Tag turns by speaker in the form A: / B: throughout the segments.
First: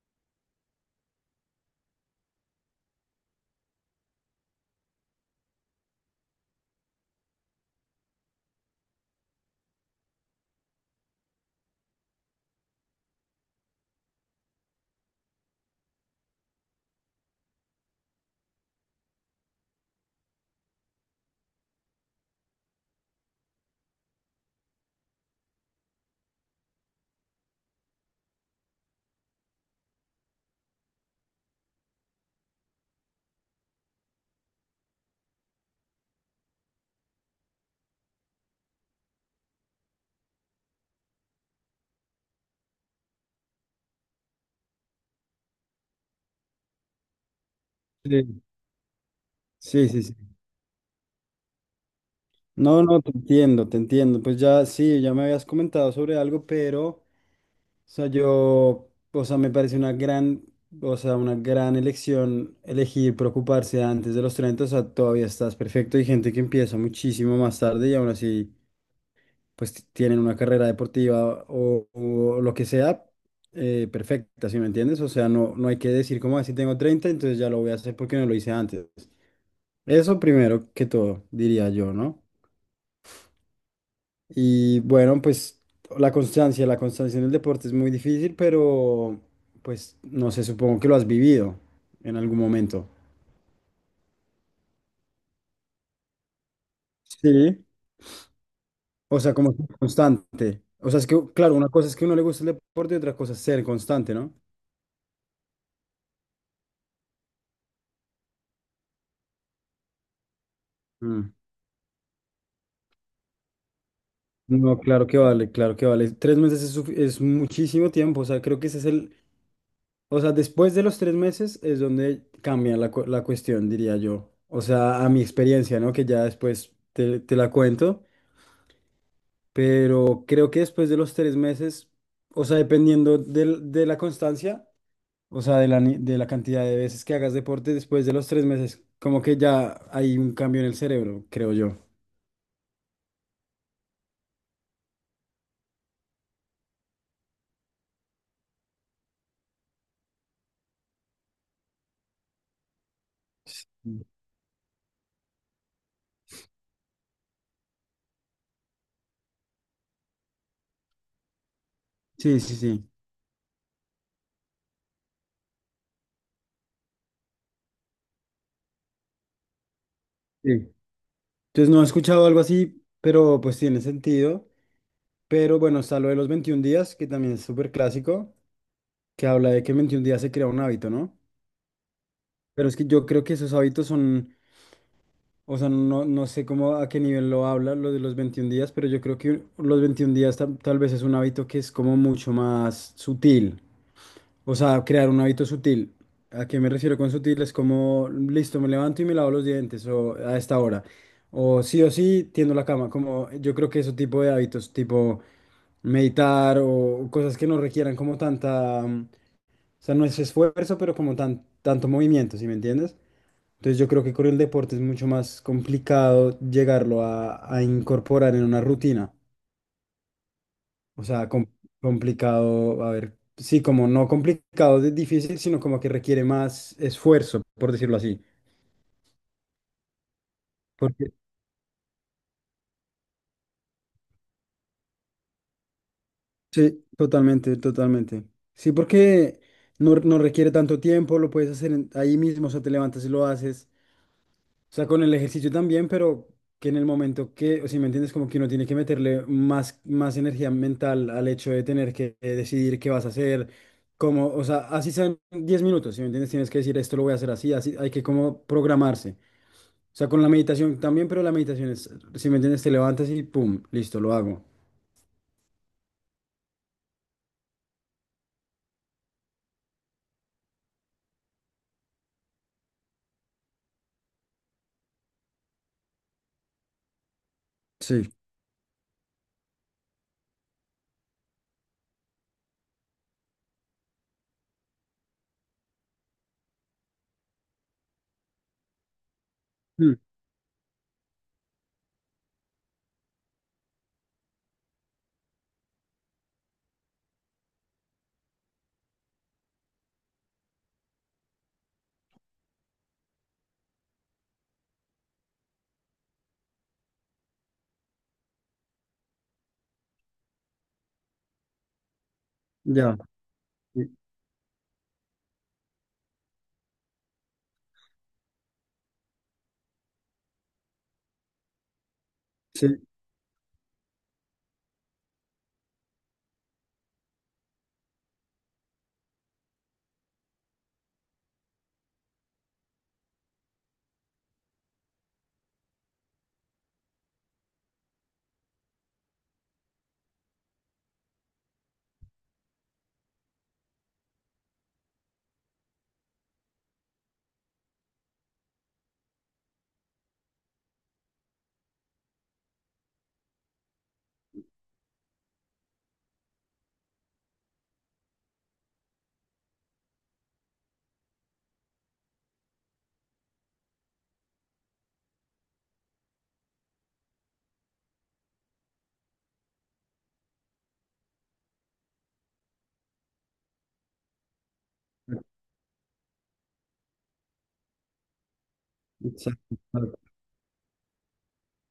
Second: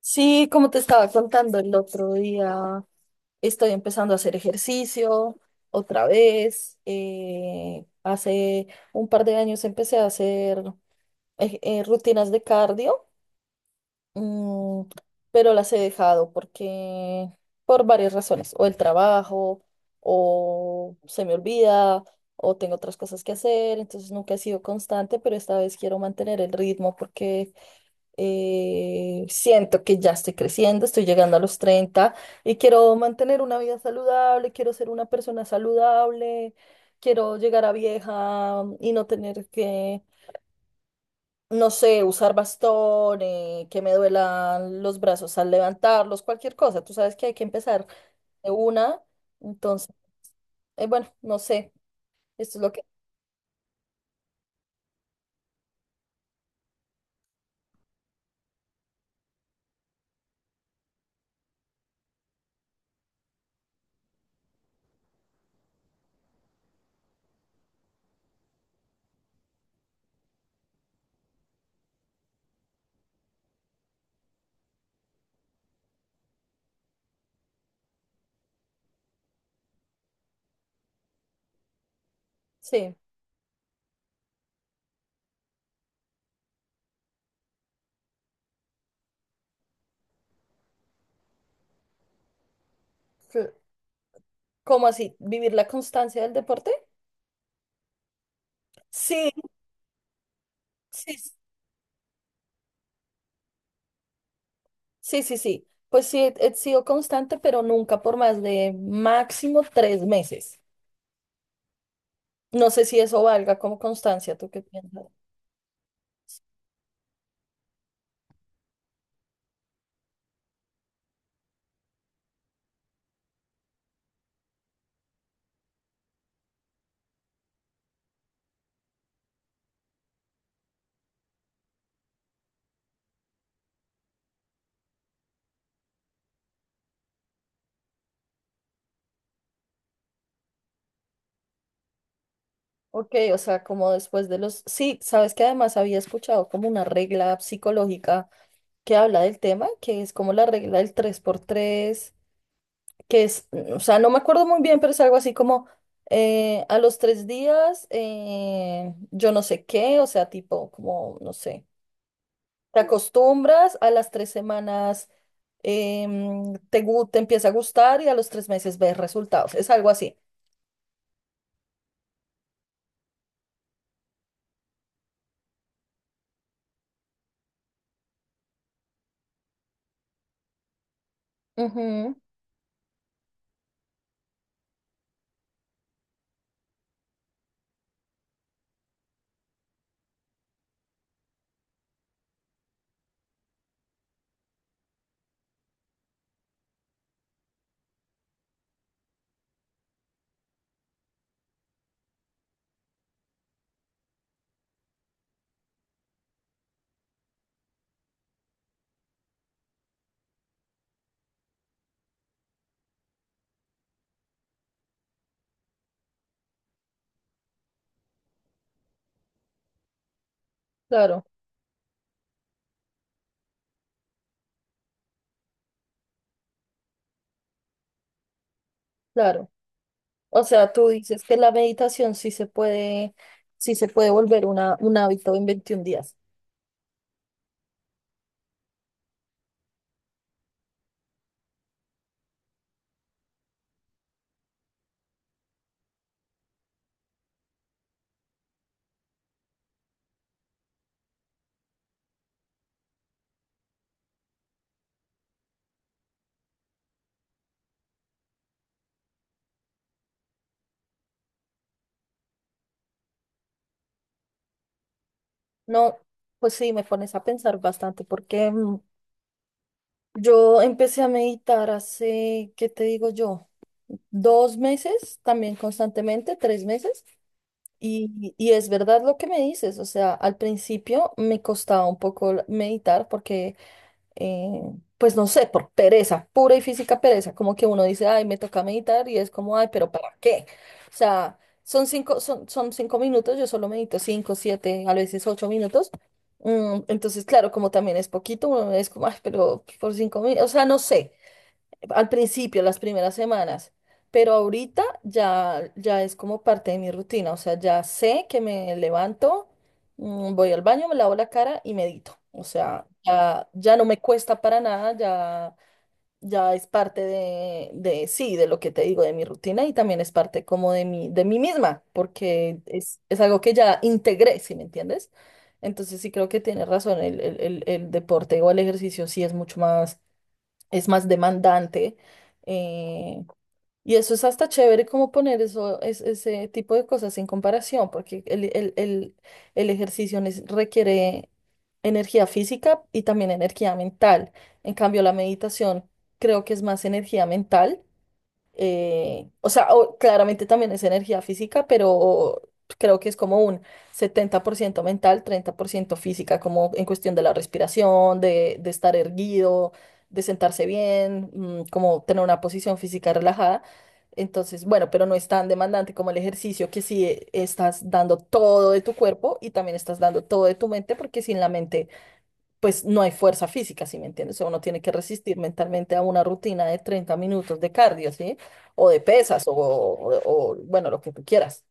A: Sí, como te estaba contando el otro día, estoy empezando a hacer ejercicio otra vez. Hace un par de años empecé a hacer rutinas de cardio, mm, pero las he dejado porque por varias razones, o el trabajo, o se me olvida, o tengo otras cosas que hacer, entonces nunca he sido constante, pero esta vez quiero mantener el ritmo porque siento que ya estoy creciendo, estoy llegando a los 30 y quiero mantener una vida saludable, quiero ser una persona saludable, quiero llegar a vieja y no tener que, no sé, usar bastón, que me duelan los brazos al levantarlos, cualquier cosa. Tú sabes que hay que empezar
B: Sí,
A: de una, entonces,
B: sí, sí.
A: bueno, no sé, esto es lo que,
B: No, no, te entiendo, te entiendo. Pues ya, sí, ya me habías comentado sobre algo, pero, o sea, yo, o sea, me parece una gran, o sea, una gran elección elegir preocuparse antes de los 30, o sea, todavía estás perfecto. Hay gente que empieza muchísimo más tarde y aún así, pues tienen una carrera deportiva o lo que sea, perfecta, ¿si me entiendes? O sea, no, no hay que decir como así tengo 30, entonces ya lo voy a hacer porque no lo hice antes. Eso primero que todo, diría yo, ¿no?
A: sí,
B: Y bueno, pues la constancia en el deporte es muy difícil, pero pues no sé, supongo que lo has vivido en algún momento.
A: cl- ¿cómo así? ¿Vivir la constancia del deporte?
B: Sí. O
A: Sí,
B: sea, como ser constante. O sea, es que,
A: sí,
B: claro, una cosa es que a uno le gusta el deporte y otra cosa es ser constante, ¿no?
A: sí, sí, sí. Pues sí, he sido constante, pero nunca por más de máximo 3 meses.
B: Mm.
A: No sé si eso valga como constancia, ¿tú qué
B: No, claro
A: piensas?
B: que vale, claro que vale. Tres meses es, es muchísimo tiempo, o sea, creo que ese es el... O sea, después de los tres meses es donde cambia la, la cuestión, diría yo. O sea, a mi experiencia, ¿no? Que ya después te, te la cuento. Pero creo que después de los tres meses, o sea, dependiendo de la constancia, o sea, de la, de la cantidad de veces que hagas deporte, después de los tres meses, como que ya hay un cambio en el cerebro, creo yo.
A: Ok, o sea, como después de los... Sí, sabes que además había escuchado como una regla psicológica que habla del tema, que es como la regla del tres por tres, que es, mm, o sea, no me acuerdo muy bien, pero es algo así como a los 3 días, yo no sé qué, o sea, tipo, como, no sé.
B: Sí, sí,
A: Te
B: sí.
A: acostumbras, a las 3 semanas te empieza a gustar y a los 3 meses ves resultados. Es algo así.
B: Sí. Entonces no he escuchado algo así, pero pues tiene sentido. Pero bueno, está lo de los 21 días, que también es súper clásico, que habla de que en 21 días se crea un hábito, ¿no?
A: Ujú,
B: Pero es que yo creo que esos hábitos son... O sea, no, no sé cómo a qué nivel lo habla lo de los 21 días, pero yo creo que los 21 días tal, tal vez es un hábito que es como mucho más sutil. O sea, crear un hábito sutil. ¿A qué me refiero con sutil? Es como, listo, me levanto y me lavo los dientes o a esta hora. O sí, tiendo la cama. Como yo creo que ese tipo de hábitos, tipo meditar o cosas que no requieran como tanta o sea, no es esfuerzo, pero como tan, tanto movimiento, ¿sí me entiendes? Entonces yo creo que con el deporte es mucho más complicado llegarlo a incorporar en una rutina. O
A: claro,
B: sea, complicado, a ver, sí, como no complicado de difícil, sino como que requiere más esfuerzo, por decirlo así.
A: claro. O sea, tú
B: Porque,
A: dices que la meditación sí se puede volver una, un hábito en 21 días.
B: sí, totalmente, totalmente. Sí, porque no, no requiere tanto tiempo, lo puedes hacer ahí mismo, o sea, te levantas y lo haces. O sea, con el ejercicio también, pero que en el momento que, o si me entiendes, como que uno tiene que meterle más, más energía mental al hecho de tener que decidir qué vas a hacer, como, o sea, así sean 10 minutos, si me entiendes, tienes que decir esto lo voy a hacer así, así, hay que como programarse. O sea, con la meditación también, pero la meditación es, si me entiendes, te levantas y pum, listo, lo hago.
A: No, pues sí, me pones a pensar bastante porque yo empecé a meditar hace, ¿qué te digo yo? 2 meses, también constantemente, 3 meses.
B: Sí.
A: Y es verdad lo que me dices, o sea, al principio me costaba un poco meditar porque, eh, pues no sé, por pereza, pura y física pereza, como que uno dice, ay, me toca meditar y es como, ay, pero
B: Mm.
A: ¿para qué? O sea, son 5 minutos, yo solo medito 5, 7, a veces 8 minutos. Entonces, claro, como también es poquito, uno es como, ay, pero por 5 minutos, o sea, no sé al principio, las primeras semanas, pero ahorita ya, ya es como parte de mi rutina, o sea, ya sé que me levanto, voy al baño, me lavo la cara y medito, o sea,
B: Ya.
A: ya, ya no
B: Sí,
A: me cuesta para nada, ya, ya es parte de, sí, de lo que te digo, de mi rutina y también es parte como de mi, de mí misma, porque
B: sí,
A: es algo que ya integré, ¿si me entiendes? Entonces sí creo que tienes razón, el deporte o el ejercicio sí es mucho más es más demandante. eh, y eso es hasta chévere como poner eso, ese tipo de cosas en comparación, porque el ejercicio requiere energía física y también energía mental. En cambio, la meditación creo que es más energía mental, o sea, claramente también es energía física, pero creo que es como un 70% mental, 30% física, como en cuestión de la respiración, de estar erguido, de sentarse bien, como tener una posición física relajada. Entonces, bueno, pero no es tan demandante como el ejercicio, que sí, estás dando todo de tu cuerpo y también estás dando todo de tu mente, porque sin la mente pues no hay fuerza física, ¿sí me entiendes? O sea, uno tiene que resistir mentalmente a una rutina de 30 minutos de cardio, ¿sí? O de pesas, o,
B: exacto.
A: o- o, bueno, lo que tú quieras.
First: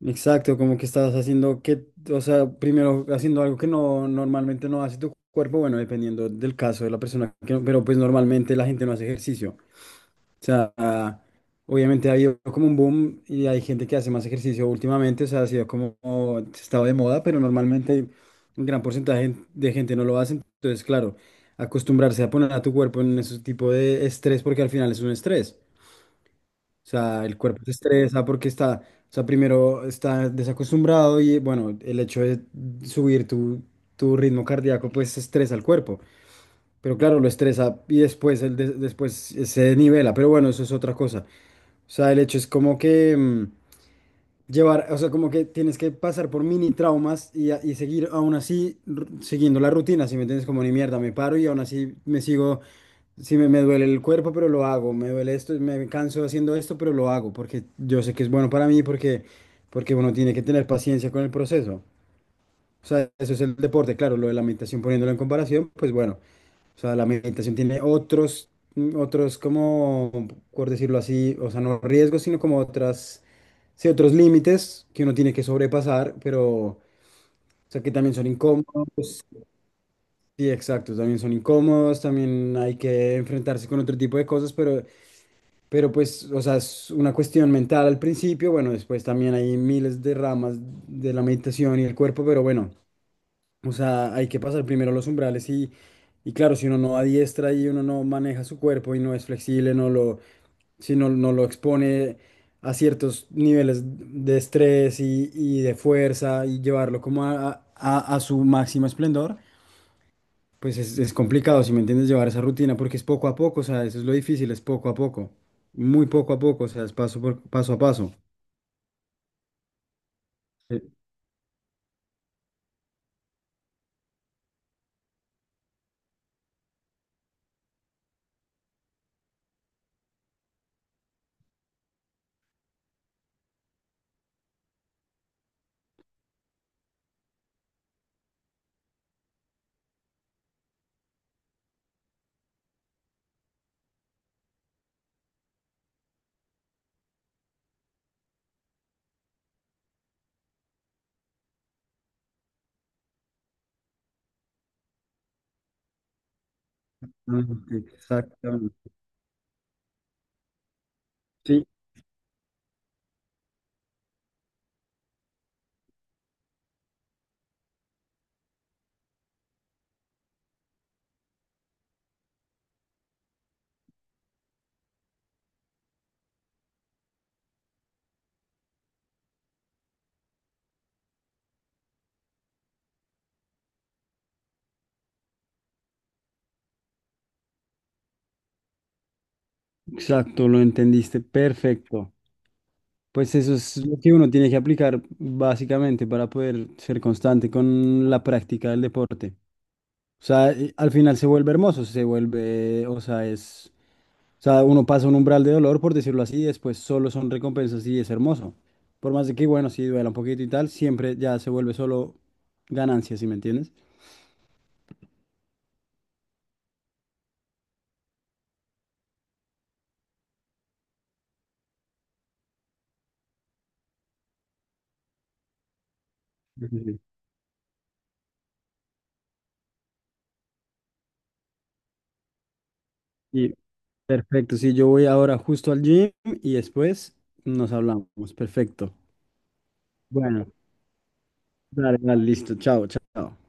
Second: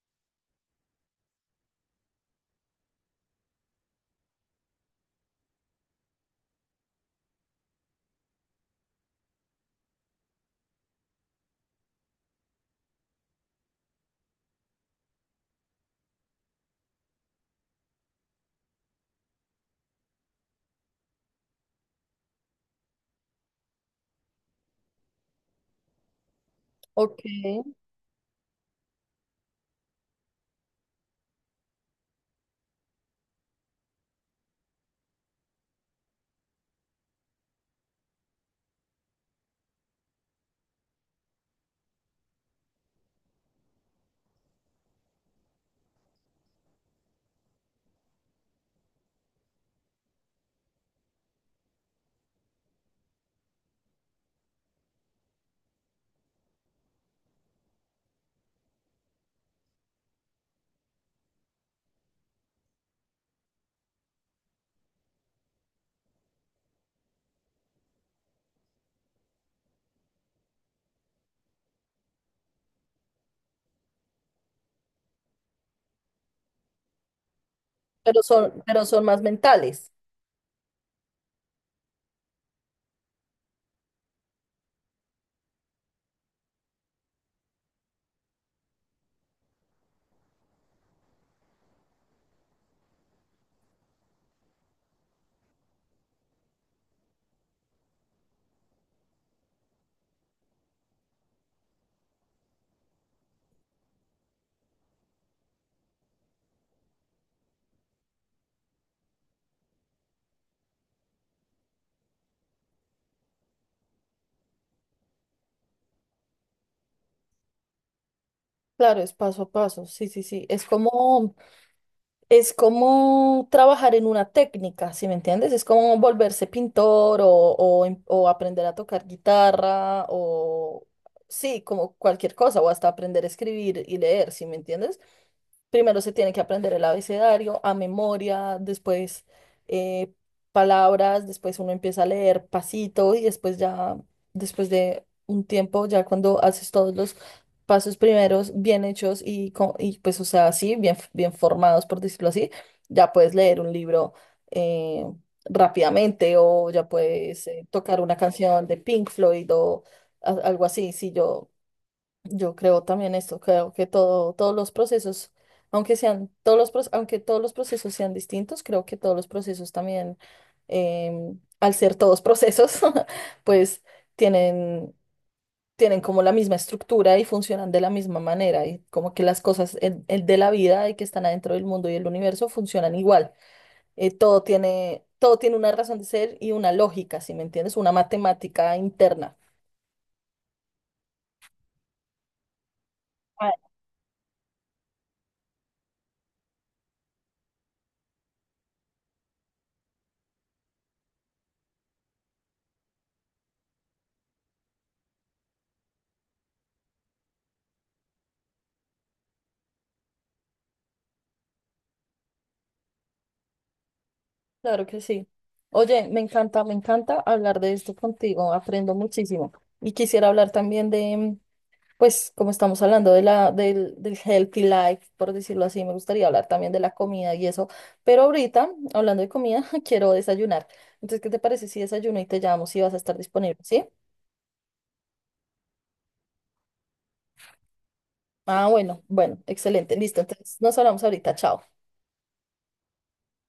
B: Exacto, como que estás haciendo que, o sea, primero haciendo algo que no normalmente no hace tu cuerpo, bueno, dependiendo del caso de la persona, que no- pero pues normalmente la gente no hace ejercicio. O sea, ah, obviamente ha habido como un boom y hay gente que hace más ejercicio últimamente, o sea, ha sido como como estado de moda, pero normalmente un gran porcentaje de gente no lo hace. Entonces, claro, acostumbrarse a poner a tu cuerpo en ese tipo de estrés, porque al final es un estrés. O
A: Ok.
B: sea, el cuerpo se estresa porque está, o sea, primero está desacostumbrado y bueno, el hecho de subir tu, tu ritmo cardíaco pues estresa al cuerpo. Pero claro, lo estresa y después, el después se nivela. Pero bueno, eso es otra cosa. O sea, el hecho es como que llevar, o sea, como que tienes que pasar por mini traumas y, y seguir aún así siguiendo la rutina, si me entiendes, como ni mierda, me paro y aún así me sigo. Sí, me duele el cuerpo, pero lo hago. Me duele esto, me canso haciendo esto, pero lo hago porque yo sé que es bueno para mí, porque, porque uno tiene que tener paciencia con el proceso. O sea, eso es el deporte, claro, lo de la meditación poniéndolo en comparación, pues bueno, o sea, la meditación tiene otros, mm, otros como, por decirlo así, o sea, no riesgos, sino como otras, sí, otros límites que uno tiene que sobrepasar, pero... O sea, que también
A: Pero
B: son
A: son, pero son más
B: incómodos.
A: mentales.
B: Sí, exacto, también son incómodos, también hay que enfrentarse con otro tipo de cosas, pero... Pero pues, o sea, es una cuestión mental al principio, bueno, después también hay miles de ramas de la meditación y el cuerpo, pero bueno, o sea, hay que pasar primero los umbrales y claro, si uno no adiestra y uno no maneja su cuerpo y no es flexible, no lo, si no, no lo expone a ciertos niveles de estrés y de fuerza y llevarlo como a a su máximo esplendor. Pues es complicado, si me entiendes, llevar esa rutina porque es poco a poco, o sea, eso es lo difícil, es poco a poco, muy poco a poco, o sea, es paso por, paso a paso.
A: Claro, es paso a paso, sí, sí, sí. Es
B: Eh,
A: como, es como trabajar en una técnica, ¿sí me entiendes? Es como volverse pintor o aprender a tocar guitarra o, sí, como cualquier cosa, o hasta aprender a escribir y leer, ¿sí me entiendes? Primero se tiene que aprender el abecedario a memoria, después eh, palabras, después uno empieza a leer pasito y después ya, después de un tiempo, ya cuando haces todos los pasos primeros bien hechos y pues, o sea, así, bien, bien formados, por decirlo así, ya puedes leer un libro eh, rápidamente o ya
B: ah,
A: puedes tocar una canción de
B: Exactamente.
A: Pink Floyd o algo así. Si yo
B: Sí,
A: yo creo también esto, creo que todos los procesos, aunque sean todos los, proce- aunque todos los procesos sean distintos, creo que todos los procesos también, al ser todos procesos, pues tienen, tienen, como la misma estructura y funcionan de la misma manera y como que las cosas de la vida y que están adentro del mundo y el universo funcionan igual. Todo tiene una razón de ser y una lógica, ¿si me entiendes? Una matemática interna.
B: exacto, lo entendiste, perfecto. Pues eso es lo que uno tiene que aplicar básicamente para poder ser constante con la práctica del deporte. O sea, y al final se vuelve hermoso, se vuelve, o sea, es... O sea, uno pasa un umbral de dolor, por decirlo así, y después solo son recompensas y es hermoso. Por más de que, bueno, sí duela un poquito y tal, siempre ya se vuelve solo ganancia, ¿sí me entiendes?
A: Claro que sí. Oye, me encanta hablar de esto contigo, aprendo muchísimo. Y quisiera hablar también de, pues, como estamos hablando del healthy life, por decirlo así, me gustaría hablar
B: Sí,
A: también
B: sí,
A: de la
B: sí.
A: comida y eso. Pero ahorita, hablando de comida, quiero desayunar. Entonces, ¿qué te parece si desayuno y te llamo si vas a estar
B: Y
A: disponible? ¿Sí?
B: perfecto, sí, yo voy ahora justo al gym y después nos hablamos.
A: Ah,
B: Perfecto.
A: bueno, bueno, excelente, listo.
B: Bueno,
A: Entonces, nos hablamos ahorita, chao.
B: dale, dale, listo. Chao, chao.